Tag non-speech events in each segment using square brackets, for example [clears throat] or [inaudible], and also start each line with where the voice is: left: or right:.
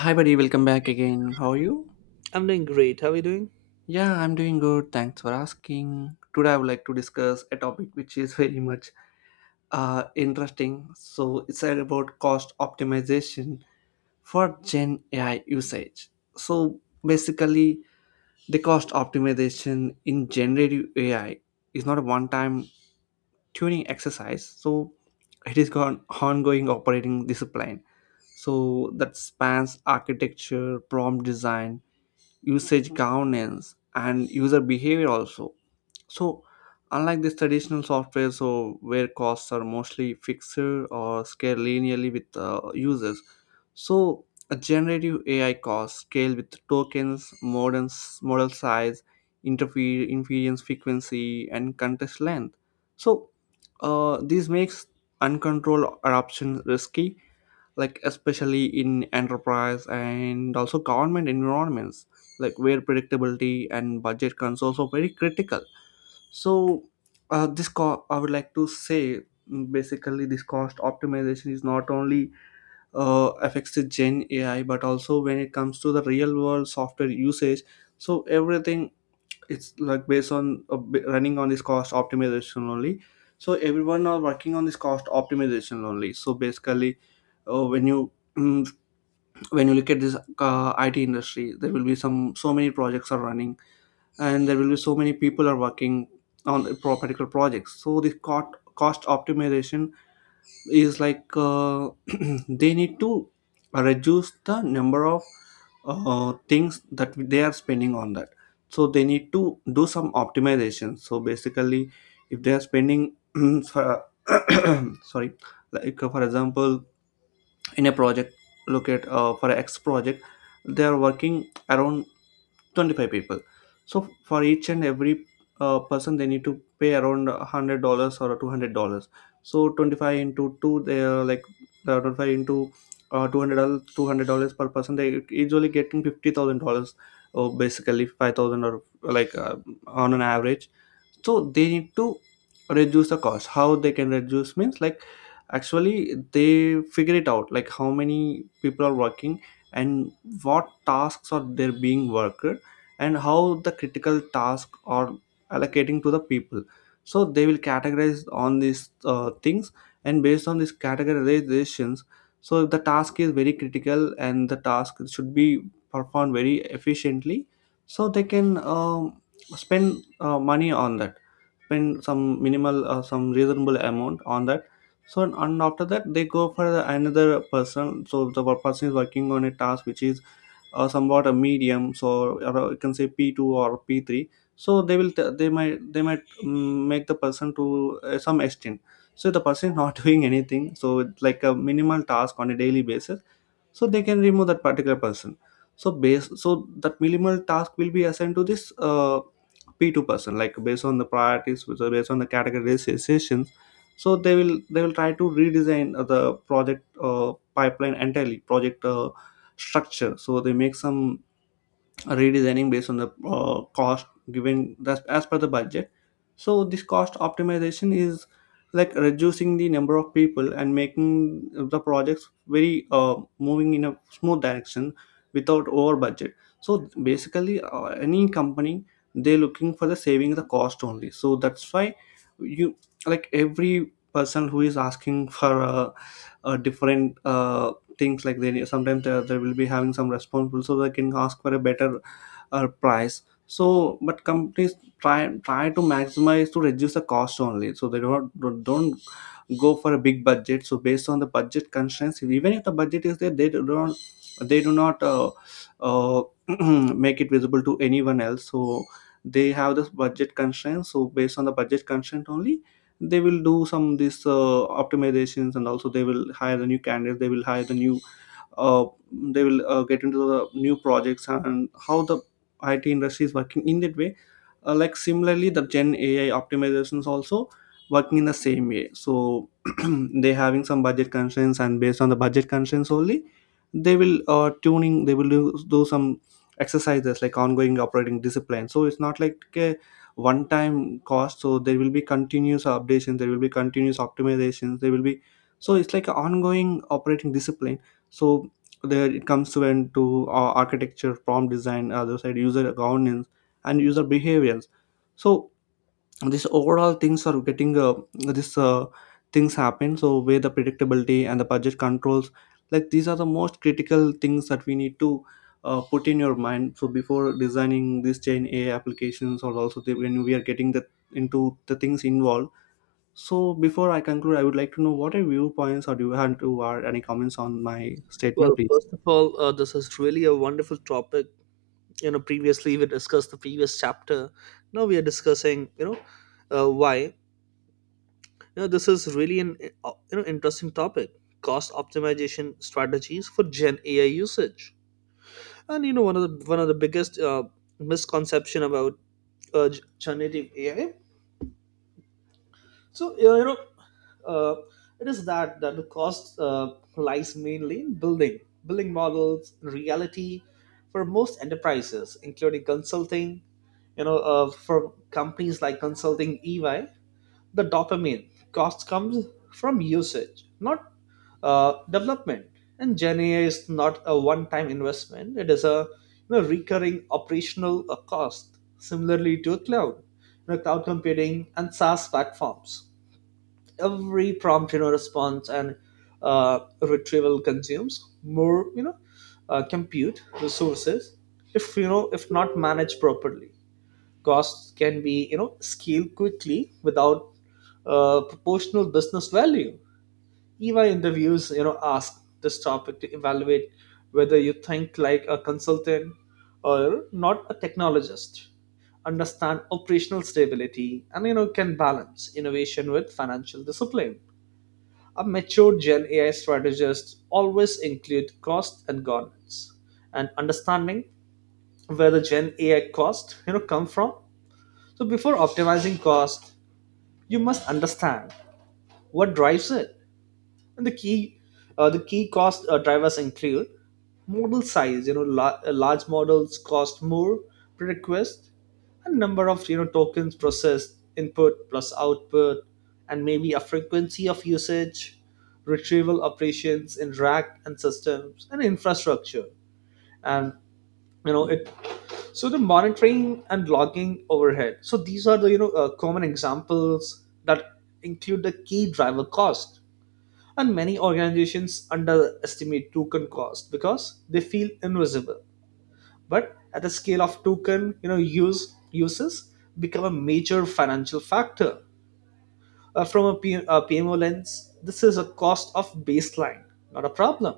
left: Hi, buddy. Welcome back again. How are you?
right: I'm doing great. How are you doing?
left: Yeah, I'm doing good. Thanks for asking. Today, I would like to discuss a topic which is very much interesting. So it's about cost optimization for Gen AI usage. So, basically, the cost optimization in generative AI is not a one time tuning exercise. So it is an ongoing operating discipline. So that spans architecture, prompt design, usage governance and user behavior also. So, unlike this traditional software, so where costs are mostly fixed or scale linearly with users. So a generative ai cost scale with tokens modern, model size, inference frequency and context length. So this makes uncontrolled adoption risky, like especially in enterprise and also government environments, like where predictability and budget controls are very critical. So I would like to say, basically this cost optimization is not only affects the gen ai, but also when it comes to the real world software usage. So everything, it's like based on running on this cost optimization only. So everyone are working on this cost optimization only. So basically, when you, mm, when you look at this IT industry, there will be some so many projects are running, and there will be so many people are working on a particular projects. So the cost optimization is like [clears throat] they need to reduce the number of things that they are spending on that. So they need to do some optimization. So basically, if they are spending [clears throat] for, [clears throat] sorry, like for example, in a project, look at for X project, they are working around 25 people. So for each and every person they need to pay around $100 or $200. So 25 into 2, they are like 25 into $200, per person, they usually getting $50,000 or basically 5,000, or like on an average. So they need to reduce the cost. How they can reduce means, like, actually they figure it out like how many people are working, and what tasks are there being worked, and how the critical task are allocating to the people. So they will categorize on these things, and based on these categorizations, so if the task is very critical and the task should be performed very efficiently, so they can spend money on that, spend some minimal some reasonable amount on that. So, and after that they go for the another person, so the person is working on a task which is somewhat a medium, so or you can say p2 or p3. So they they might make the person to some extent. So the person is not [laughs] doing anything, so it's like a minimal task on a daily basis. So they can remove that particular person. So that minimal task will be assigned to this p2 person, like based on the priorities, so based on the categorizations. So they will try to redesign the project pipeline, entirely project structure. So they make some redesigning based on the cost given, that's as per the budget. So this cost optimization is like reducing the number of people and making the projects very moving in a smooth direction without over budget. So basically any company, they're looking for the saving the cost only. So that's why, you, like, every person who is asking for different things, like they sometimes they will be having some responsible, so they can ask for a better price. So, but companies try to maximize to reduce the cost only, so they don't go for a big budget. So based on the budget constraints, even if the budget is there, they do not uh, [clears throat] make it visible to anyone else. So they have this budget constraints. So based on the budget constraint only, they will do some this optimizations, and also they will hire the new candidates, they will hire the new uh, they will get into the new projects, and how the IT industry is working in that way. Like similarly, the Gen AI optimizations also working in the same way. So [clears throat] they having some budget constraints, and based on the budget constraints only, they will tuning. They will do some exercises, like ongoing operating discipline. So it's not like a one time cost. So there will be continuous updations. There will be continuous optimizations. There will be, so it's like an ongoing operating discipline. So there it comes when to into architecture, prompt design, other side user governance and user behaviors. So these overall things are getting this things happen, so where the predictability and the budget controls, like these are the most critical things that we need to put in your mind, so before designing these chain a applications, or also the, when we are getting the into the things involved. So before I conclude, I would like to know what are viewpoints, or do you have to or any comments on my statement
right: Well,
left: please.
right: first of all, this is really a wonderful topic. You know, previously we discussed the previous chapter. Now we are discussing, you know, why. You know, this is really an you know interesting topic: cost optimization strategies for Gen AI usage. And you know, one of the biggest misconception about uh, generative AI. So you know, uh, it is that the cost lies mainly in building models. In reality, for most enterprises, including consulting. You know, for companies like consulting EY, the dopamine cost comes from usage, not development. And Gen AI is not a one-time investment; it is a, you know, recurring operational cost. Similarly to cloud, you know, cloud computing and SaaS platforms, every prompt, you know, response and retrieval consumes more, you know, compute resources. If, you know, if not managed properly, costs can be, you know, scaled quickly without proportional business value. EVA interviews, you know, ask this topic to evaluate whether you think like a consultant or not. A technologist understand operational stability and, you know, can balance innovation with financial discipline. A mature Gen AI strategist always include cost and governance and understanding where the Gen AI cost, you know, come from. So before optimizing cost, you must understand what drives it. And the key cost drivers include model size. You know, large models cost more per request, and number of, you know, tokens processed, input plus output, and maybe a frequency of usage, retrieval operations in rack and systems and infrastructure, and you know it. So the monitoring and logging overhead. So these are the, you know, common examples that include the key driver cost. And many organizations underestimate token cost because they feel invisible. But at the scale of token, you know, use uses become a major financial factor. From a PMO lens, this is a cost of baseline, not a problem.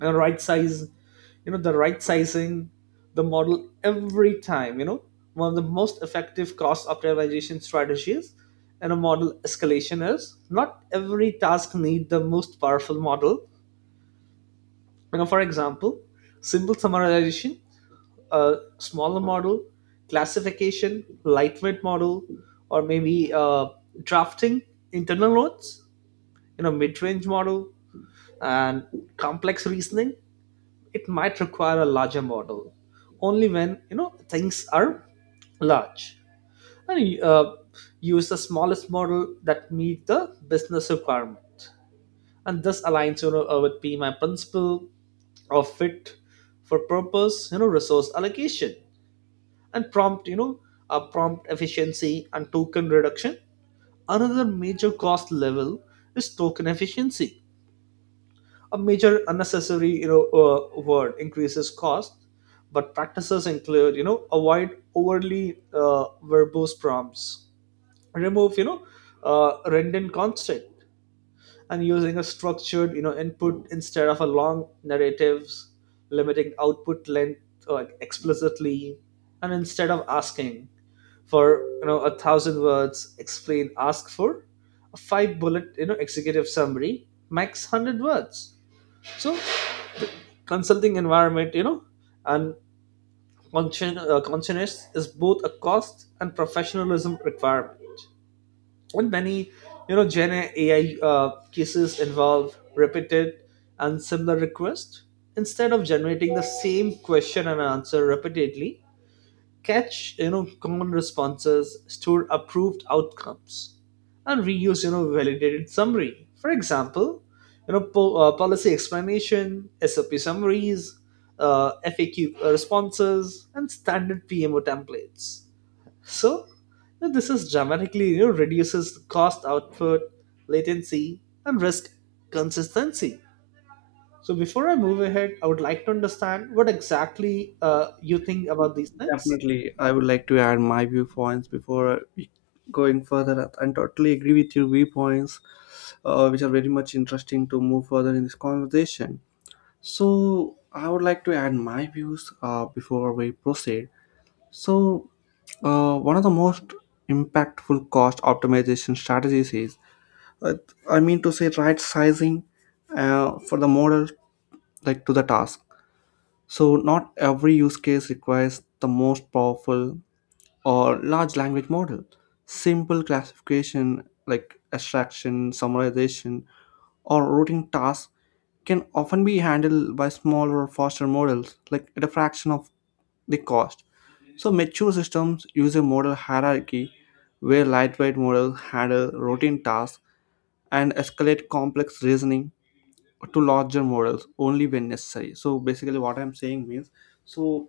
right: And the right sizing the model every time, you know, one of the most effective cost optimization strategies in a model escalation is not every task need the most powerful model. You know, for example, simple summarization, a smaller model; classification, lightweight model; or maybe drafting internal notes, you know, mid-range model; and complex reasoning, it might require a larger model only when, you know, things are large. And use the smallest model that meet the business requirement, and this aligns, you know, with PMI principle or fit for purpose, you know, resource allocation. And prompt you know prompt efficiency and token reduction, another major cost level is token efficiency. A major unnecessary, you know, word increases cost. But practices include, you know, avoid overly verbose prompts, remove, you know, redundant content, and using a structured, you know, input instead of a long narratives, limiting output length, explicitly, and instead of asking for, you know, a thousand words explain, ask for a five bullet, you know, executive summary max 100 words. So consulting environment, you know, and consciousness is both a cost and professionalism requirement. And many, you know, gen AI cases involve repeated and similar requests. Instead of generating the same question and answer repeatedly, catch, you know, common responses, store approved outcomes, and reuse, you know, validated summary. For example, you know, policy explanation, SOP summaries, uh, FAQ responses, and standard PMO templates. So, you know, this is dramatically, you know, reduces cost output, latency, and risk consistency. So before I move ahead, I would like to understand what exactly, you think about these things.
left: Definitely, I would like to add my viewpoints before going further. And totally agree with your viewpoints, which are very much interesting to move further in this conversation. So I would like to add my views before we proceed. So, one of the most impactful cost optimization strategies is, uh, I mean to say, right sizing for the model, like to the task. So not every use case requires the most powerful or large language model. Simple classification like extraction, summarization, or routing tasks can often be handled by smaller, faster models, like at a fraction of the cost. So mature systems use a model hierarchy where lightweight models handle routine tasks and escalate complex reasoning to larger models only when necessary. So basically, what I'm saying means, so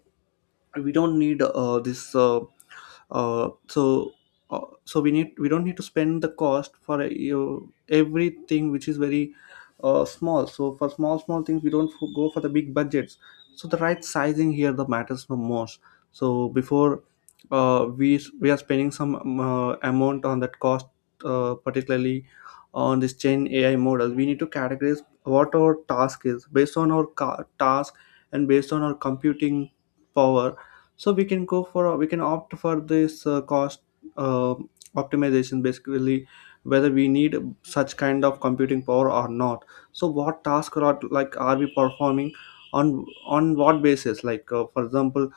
left: we don't need this. So so we don't need to spend the cost for you everything which is very small. So for small small things we don't go for the big budgets. So the right sizing here the matters the most. So before we are spending some amount on that cost particularly on this chain ai model, we need to categorize what our task is, based on our task and based on our computing power. So we can opt for this cost uh, optimization, basically whether we need such kind of computing power or not. So what task are like are we performing, on what basis, like for example,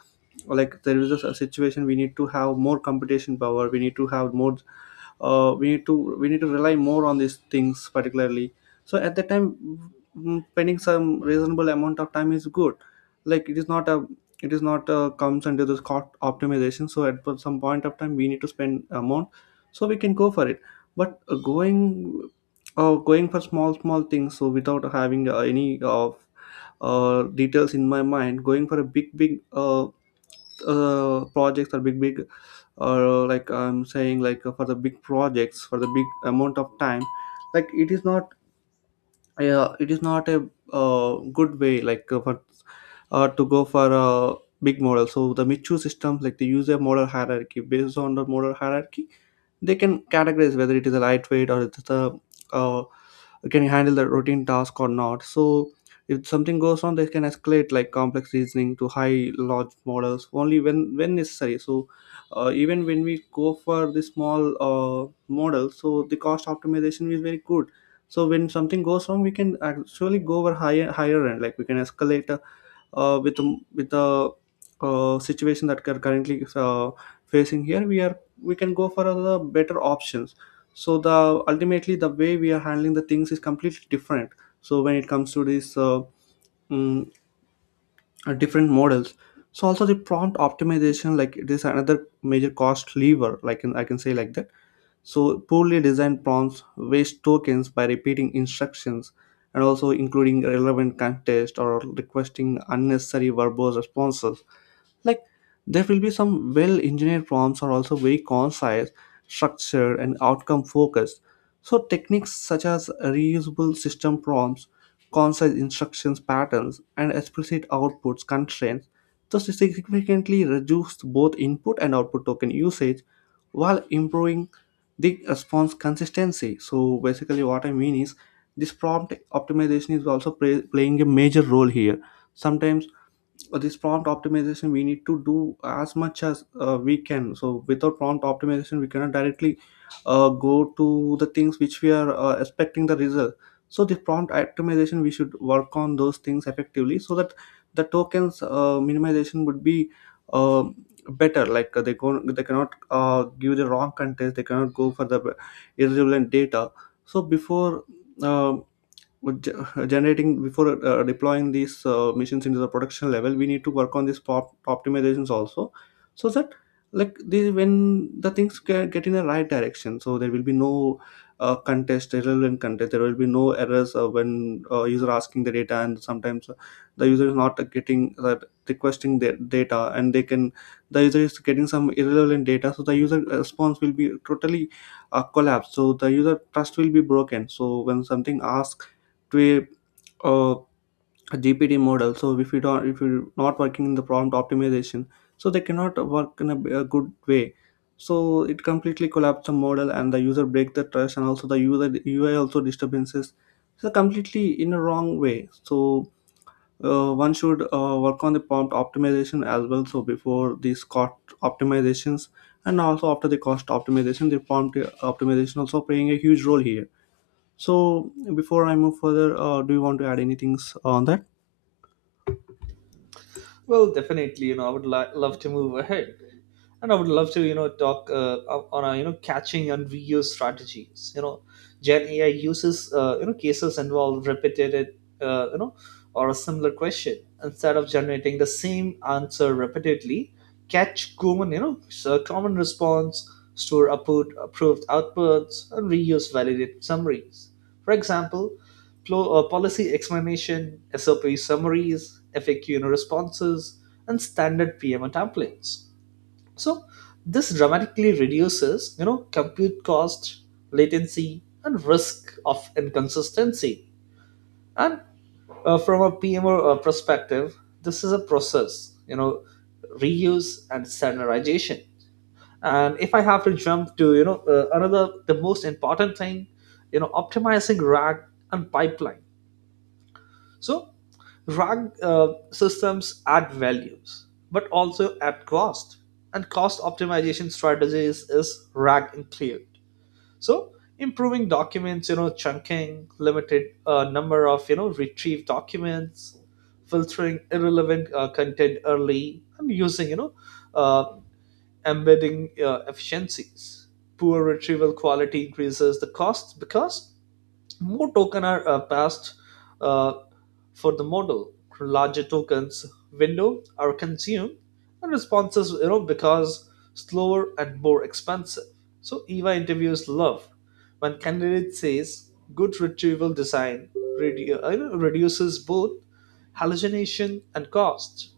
left: like there is a situation we need to have more computation power, we need to have more we need to rely more on these things particularly. So at that time, spending some reasonable amount of time is good, like it is not a, it is not comes under this cost optimization. So at some point of time we need to spend amount, so we can go for it. But going for small small things, so without having any of details in my mind, going for a big big projects or big big, or like I'm saying, like for the big projects, for the big amount of time, like it is not a good way, like for to go for a big model. So the michu systems, like they use a model hierarchy, based on the model hierarchy they can categorize whether it is a lightweight or it's a uh, can handle the routine task or not. So if something goes on, they can escalate like complex reasoning to high large models only when necessary. So even when we go for the small model, so the cost optimization is very good. So when something goes wrong, we can actually go over higher higher end, like we can escalate with the situation that we are currently facing here, we can go for other better options. So the ultimately the way we are handling the things is completely different. So when it comes to these mm, different models, so also the prompt optimization, like it is another major cost lever. Like in, I can say like that so, poorly designed prompts waste tokens by repeating instructions and also including irrelevant context or requesting unnecessary verbose responses like there will be some well engineered prompts are also very concise, structured and outcome focused. So techniques such as reusable system prompts, concise instructions patterns and explicit outputs constraints thus significantly reduce both input and output token usage while improving the response consistency. So basically what I mean is this prompt optimization is also playing a major role here. Sometimes this prompt optimization we need to do as much as we can, so without prompt optimization we cannot directly go to the things which we are expecting the result. So the prompt optimization we should work on those things effectively so that the tokens minimization would be uh, better, like they go they cannot give the wrong context, they cannot go for the irrelevant data. So before uh with generating, before deploying these machines into the production level we need to work on these pop optimizations also, so that like the when the things get in the right direction, so there will be no contest, irrelevant contest, there will be no errors when user asking the data, and sometimes the user is not getting requesting their data and they can the user is getting some irrelevant data, so the user response will be totally collapse, so the user trust will be broken. So when something asks to a, uh, a GPT model, so if you don't if you're not working in the prompt optimization, so they cannot work in a good way. So it completely collapsed the model and the user break the trust and also the user UI also disturbances, so completely in a wrong way. So one should work on the prompt optimization as well. So before these cost optimizations and also after the cost optimization, the prompt optimization also playing a huge role here. So before I move further, do you want to add anything on that?
right: Well, definitely, you know, I would love to move ahead, and I would love to, you know, talk, on a, you know, catching and reuse strategies. You know, Gen AI uses, you know, cases involve repeated, you know, or a similar question. Instead of generating the same answer repeatedly, catch common, you know, so common response, store approved outputs, and reuse validated summaries. For example, policy explanation, SOP summaries, FAQ responses, and standard PMO templates. So this dramatically reduces, you know, compute cost, latency, and risk of inconsistency. And from a PMO perspective, this is a process, you know, reuse and standardization. And if I have to jump to, you know, another the most important thing, you know, optimizing RAG and pipeline. So, RAG systems add values, but also at cost. And cost optimization strategies is RAG included. So, improving documents, you know, chunking, limited number of, you know, retrieved documents, filtering irrelevant content early, and using, you know, uh, embedding efficiencies. Poor retrieval quality increases the cost because more tokens are passed uh, for the model. Larger tokens window are consumed, and responses, you know, because slower and more expensive. So EVA interviews love when candidate says good retrieval design you know, reduces both hallucination and cost.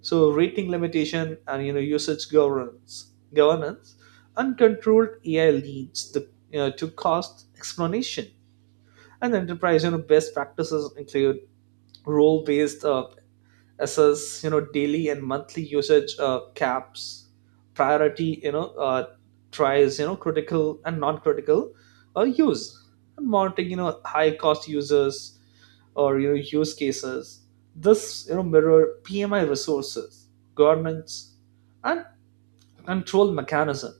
right: So rating limitation and, you know, usage governance. Uncontrolled AI leads the, you know, to cost explanation, and enterprise, you know, best practices include role based assess, you know, daily and monthly usage caps, priority, you know, tries, you know, critical and non critical use, and monitoring, you know, high cost users or, you know, use cases. This, you know, mirror PMI resources governance and control mechanism.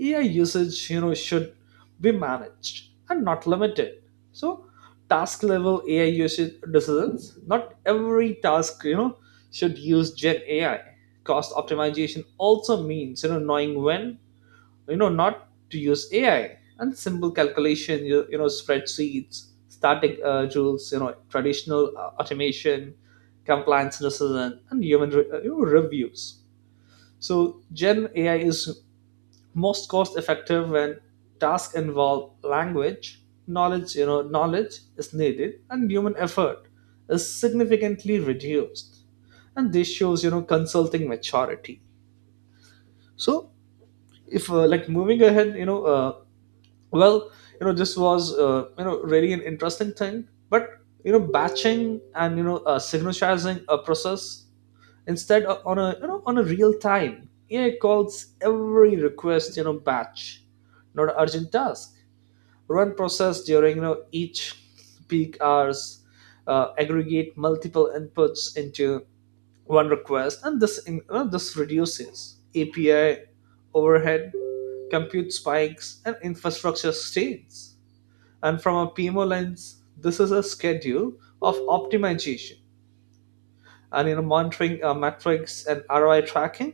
right: AI usage, you know, should be managed and not limited. So, task level AI usage decisions. Not every task, you know, should use Gen AI. Cost optimization also means, you know, knowing when, you know, not to use AI, and simple calculation, you know, spreadsheets, static rules, you know, traditional automation, compliance decision, and human you know, reviews. So Gen AI is most cost effective when tasks involve language knowledge, you know, knowledge is needed and human effort is significantly reduced, and this shows, you know, consulting maturity. So if like moving ahead, you know, well, you know, this was, you know, really an interesting thing. But you know, batching and, you know, synchronizing a process instead on a, you know, on a real time AI calls, every request, you know, batch not an urgent task, run process during, you know, each peak hours, aggregate multiple inputs into one request. And this you know, this reduces API overhead, compute spikes, and infrastructure strains. And from a PMO lens, this is a schedule of optimization. And you know, monitoring metrics and ROI tracking.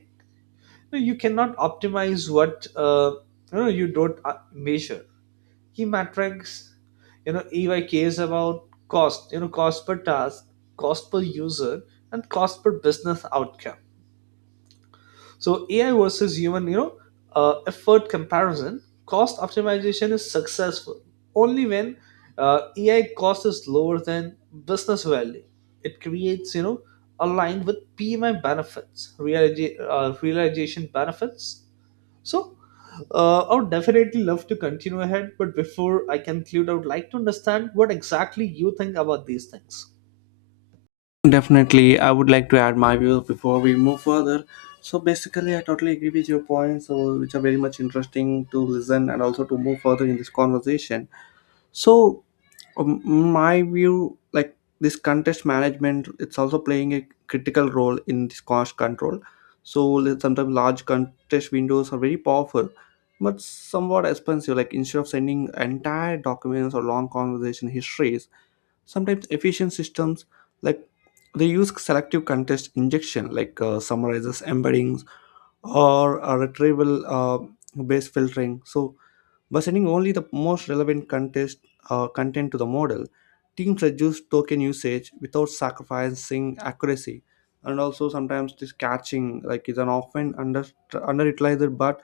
right: No, you cannot optimize what, you know, you don't, measure. Key metrics, you know, EY cares about cost, you know, cost per task, cost per user, and cost per business outcome. So AI versus human, you know, effort comparison. Cost optimization is successful only when AI cost is lower than business value it creates, you know, aligned with PMI benefits realization benefits. So, I would definitely love to continue ahead, but before I conclude, I would like to understand what exactly you think about these things.
left: Definitely, I would like to add my views before we move further. So basically, I totally agree with your points, so which are very much interesting to listen and also to move further in this conversation. So um, my view like this contest management, it's also playing a critical role in this cost control. So let- sometimes large contest windows are very powerful but somewhat expensive, like instead of sending entire documents or long conversation histories, sometimes efficient systems like they use selective contest injection like summarizes embeddings or retrieval based filtering. So by sending only the most relevant contest content to the model, teams reduce token usage without sacrificing accuracy. And also sometimes this catching like is an often under underutilized but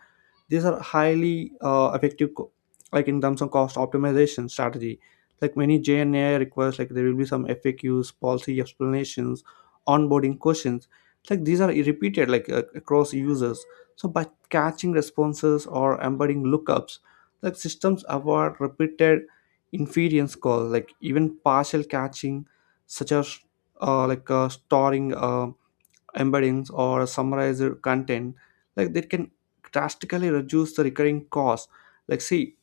left: these are highly effective co- like in terms of cost optimization strategy, like many jna requests, like there will be some FAQs, policy explanations, onboarding questions, like these are repeated like across users. So by catching responses or embedding lookups, like systems avoid repeated inference calls, like even partial catching such as storing embeddings or summarized content, like they can drastically reduce the recurring cost. Like see,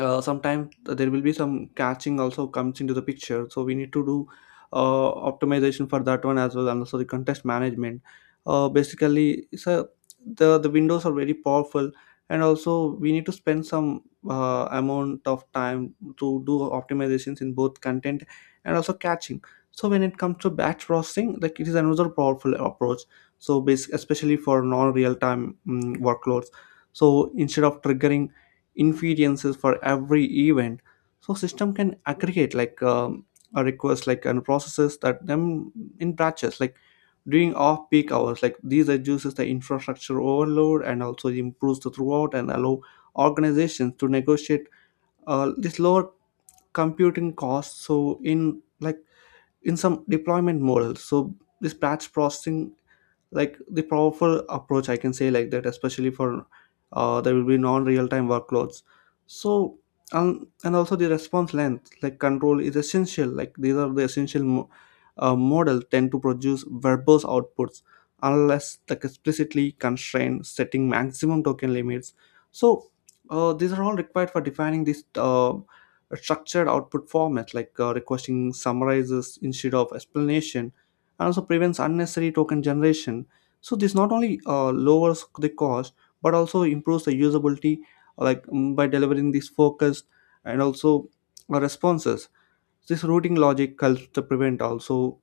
left: sometimes there will be some catching also comes into the picture, so we need to do optimization for that one as well, and also the contest management basically. So the windows are very powerful, and also we need to spend some amount of time to do optimizations in both content and also catching. So when it comes to batch processing, like it is another powerful approach, so bas- especially for non real time workloads. So instead of triggering inferences for every event, so system can aggregate like a request like and processes that them in batches, like during off peak hours, like these reduces the infrastructure overload and also improves the throughput and allow organizations to negotiate this lower computing costs. So in like in some deployment models, so this batch processing like the powerful approach I can say like that, especially for there will be non-real-time workloads. So and also the response length like control is essential, like these are the essential mo- model tend to produce verbose outputs unless like explicitly constrained, setting maximum token limits. So these are all required for defining this structured output format, like requesting summarizes instead of explanation, and also prevents unnecessary token generation. So this not only lowers the cost but also improves the usability, like by delivering these focused and also responses. This routing logic helps to prevent also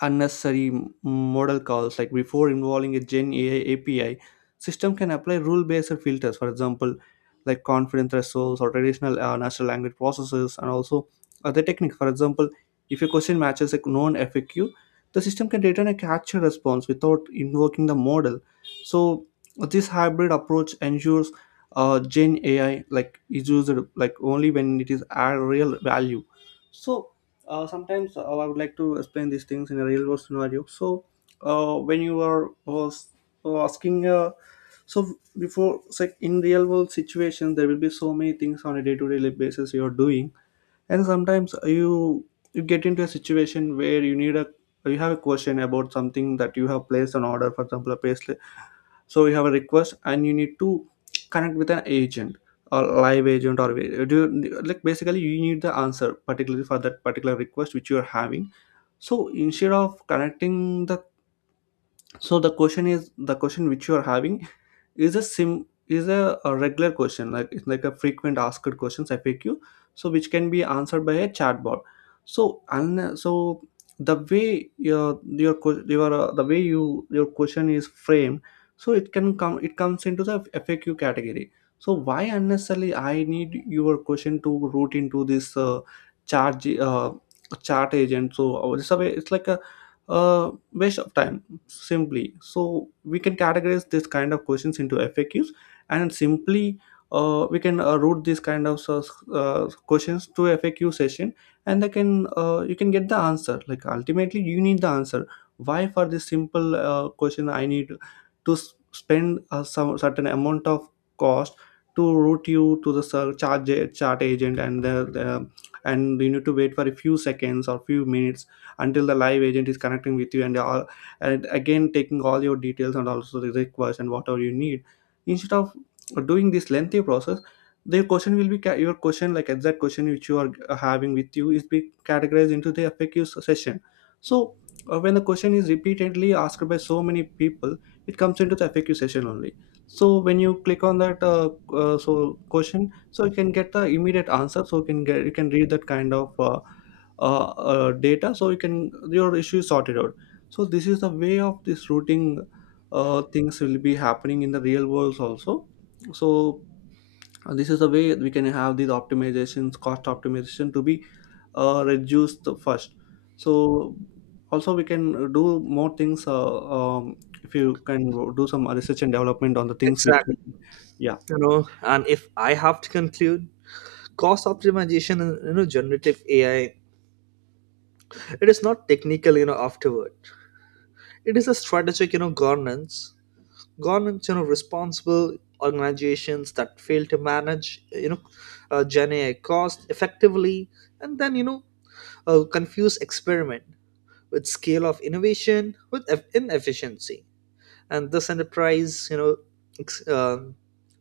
left: unnecessary model calls, like before involving a gen AI API, system can apply rule based filters. For example, like confidence thresholds or traditional natural language processes and also other techniques. For example, if a question matches a known FAQ, the system can return a capture response without invoking the model. So this hybrid approach ensures gen AI like is used like only when it is add real value. So sometimes I would like to explain these things in a real world scenario. So, when you are was asking, so before, it's like in real world situations, there will be so many things on a day to day basis you are doing, and sometimes you get into a situation where you need a you have a question about something that you have placed an order, for example, a pay. So you have a request and you need to connect with an agent or live agent, or do you, like basically you need the answer particularly for that particular request which you are having. So instead of connecting the so the question is the question which you are having is a a regular question, like it's like a frequent asked questions, FAQ, so which can be answered by a chatbot. So and so the way your que- your the way your question is framed, so it can come it comes into the FAQ category. So why unnecessarily I need your question to route into this charge chart agent. So it's a way it's like a waste of time simply. So we can categorize this kind of questions into FAQs and simply we can route these kind of questions to FAQ session, and they can you can get the answer, like ultimately you need the answer. Why for this simple question I need to s- spend a some certain amount of cost to route you to the ser- charge chart agent, and the and you need to wait for a few seconds or few minutes until the live agent is connecting with you and all, and again taking all your details and also the request and whatever you need, instead of doing this lengthy process. Their question will be ca- your question, like exact question which you are having with you is be categorized into the FAQ session. So when the question is repeatedly asked by so many people, it comes into the FAQ session only. So when you click on that so question, so you can get the immediate answer, so you can get you can read that kind of uh, data, so you can your issue is sorted out. So this is the way of this routing things will be happening in the real world also. So this is the way we can have these optimizations, cost optimization to be reduced first. So also we can do more things if you can do some research and development on the things which
right: Exactly.
left: we, yeah.
right: You know, and if I have to conclude, cost optimization and, you know, generative AI, it is not technical, you know, afterward. It is a strategic, you know, governance. Governance, you know, responsible organizations that fail to manage, you know, Gen AI cost effectively, and then you know, confuse experiment with scale of innovation with inefficiency. And this enterprise, you know, ex- uh,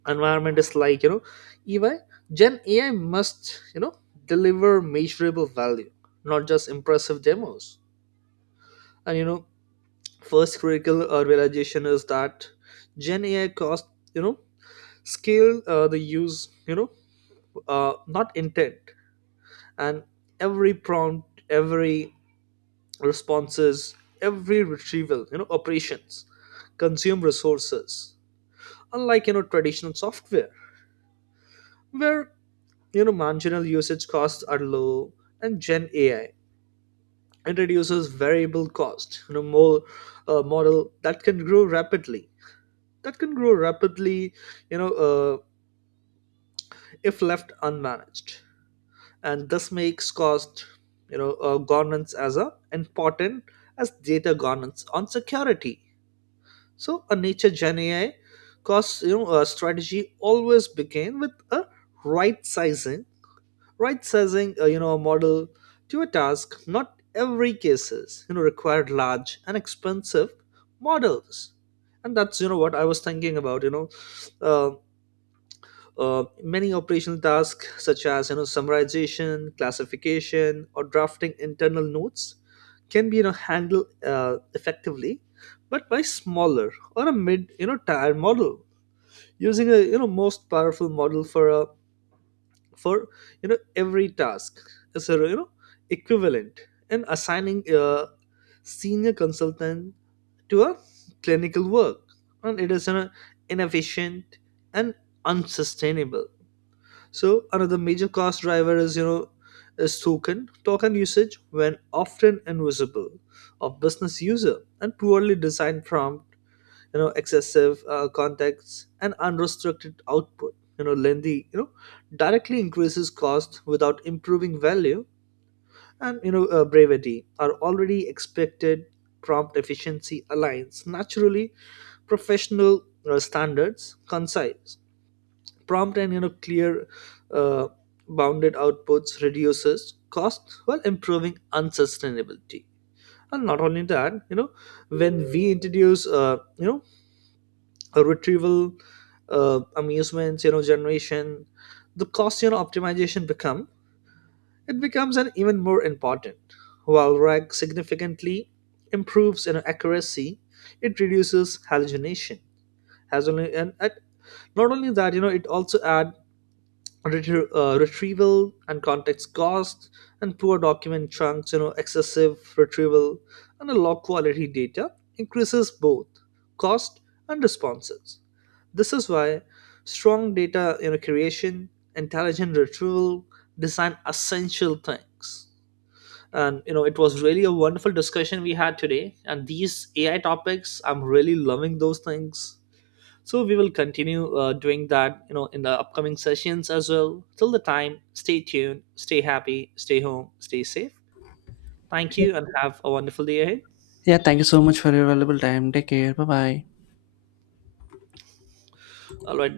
right: environment is, like, you know, EY, Gen AI must, you know, deliver measurable value, not just impressive demos. And you know, first critical realization is that Gen AI cost, you know, scale the use, you know, not intent. And every prompt, every responses, every retrieval, you know, operations consume resources. Unlike, you know, traditional software where, you know, marginal usage costs are low, and Gen AI introduces variable cost, you know, more model that can grow rapidly, you know, if left unmanaged. And this makes cost, you know, governance as a important as data governance on security. So a nature Gen AI cost, you know, a strategy always began with a right sizing, right sizing you know, a model to a task. Not every cases, you know, required large and expensive models, and that's, you know, what I was thinking about. You know, uh, many operational tasks such as, you know, summarization, classification, or drafting internal notes can be, you know, handled effectively, but by smaller or a mid, you know, tier model. Using a, you know, most powerful model for a for you know, every task is a, you know, equivalent, and assigning a senior consultant to a clinical work, and it is, you know, inefficient and unsustainable. So another major cost driver is, you know, is token usage when often invisible of business user. And poorly designed prompt, you know, excessive context and unrestricted output, you know, lengthy, you know, directly increases cost without improving value. And you know, brevity are already expected. Prompt efficiency aligns naturally professional standards, concise prompt, and you know, clear uh, bounded outputs reduces costs while improving unsustainability. And not only that, you know, when we introduce, you know, a retrieval amusements, you know, generation, the cost, you know, optimization become, it becomes an even more important. While RAG significantly improves, you know, accuracy, it reduces hallucination has only. And at, not only that, you know, it also add retrieval and context costs. And poor document chunks, you know, excessive retrieval and a low quality data increases both cost and responses. This is why strong data, you know, creation, intelligent retrieval design essential things. And you know, it was really a wonderful discussion we had today, and these AI topics I'm really loving those things. So we will continue doing that, you know, in the upcoming sessions as well. Till the time, stay tuned, stay happy, stay home, stay safe. Thank
left: Sure.
right: you and have a wonderful day ahead.
left: Yeah, thank you so much for your valuable time. Take care. Bye bye.
right: All right.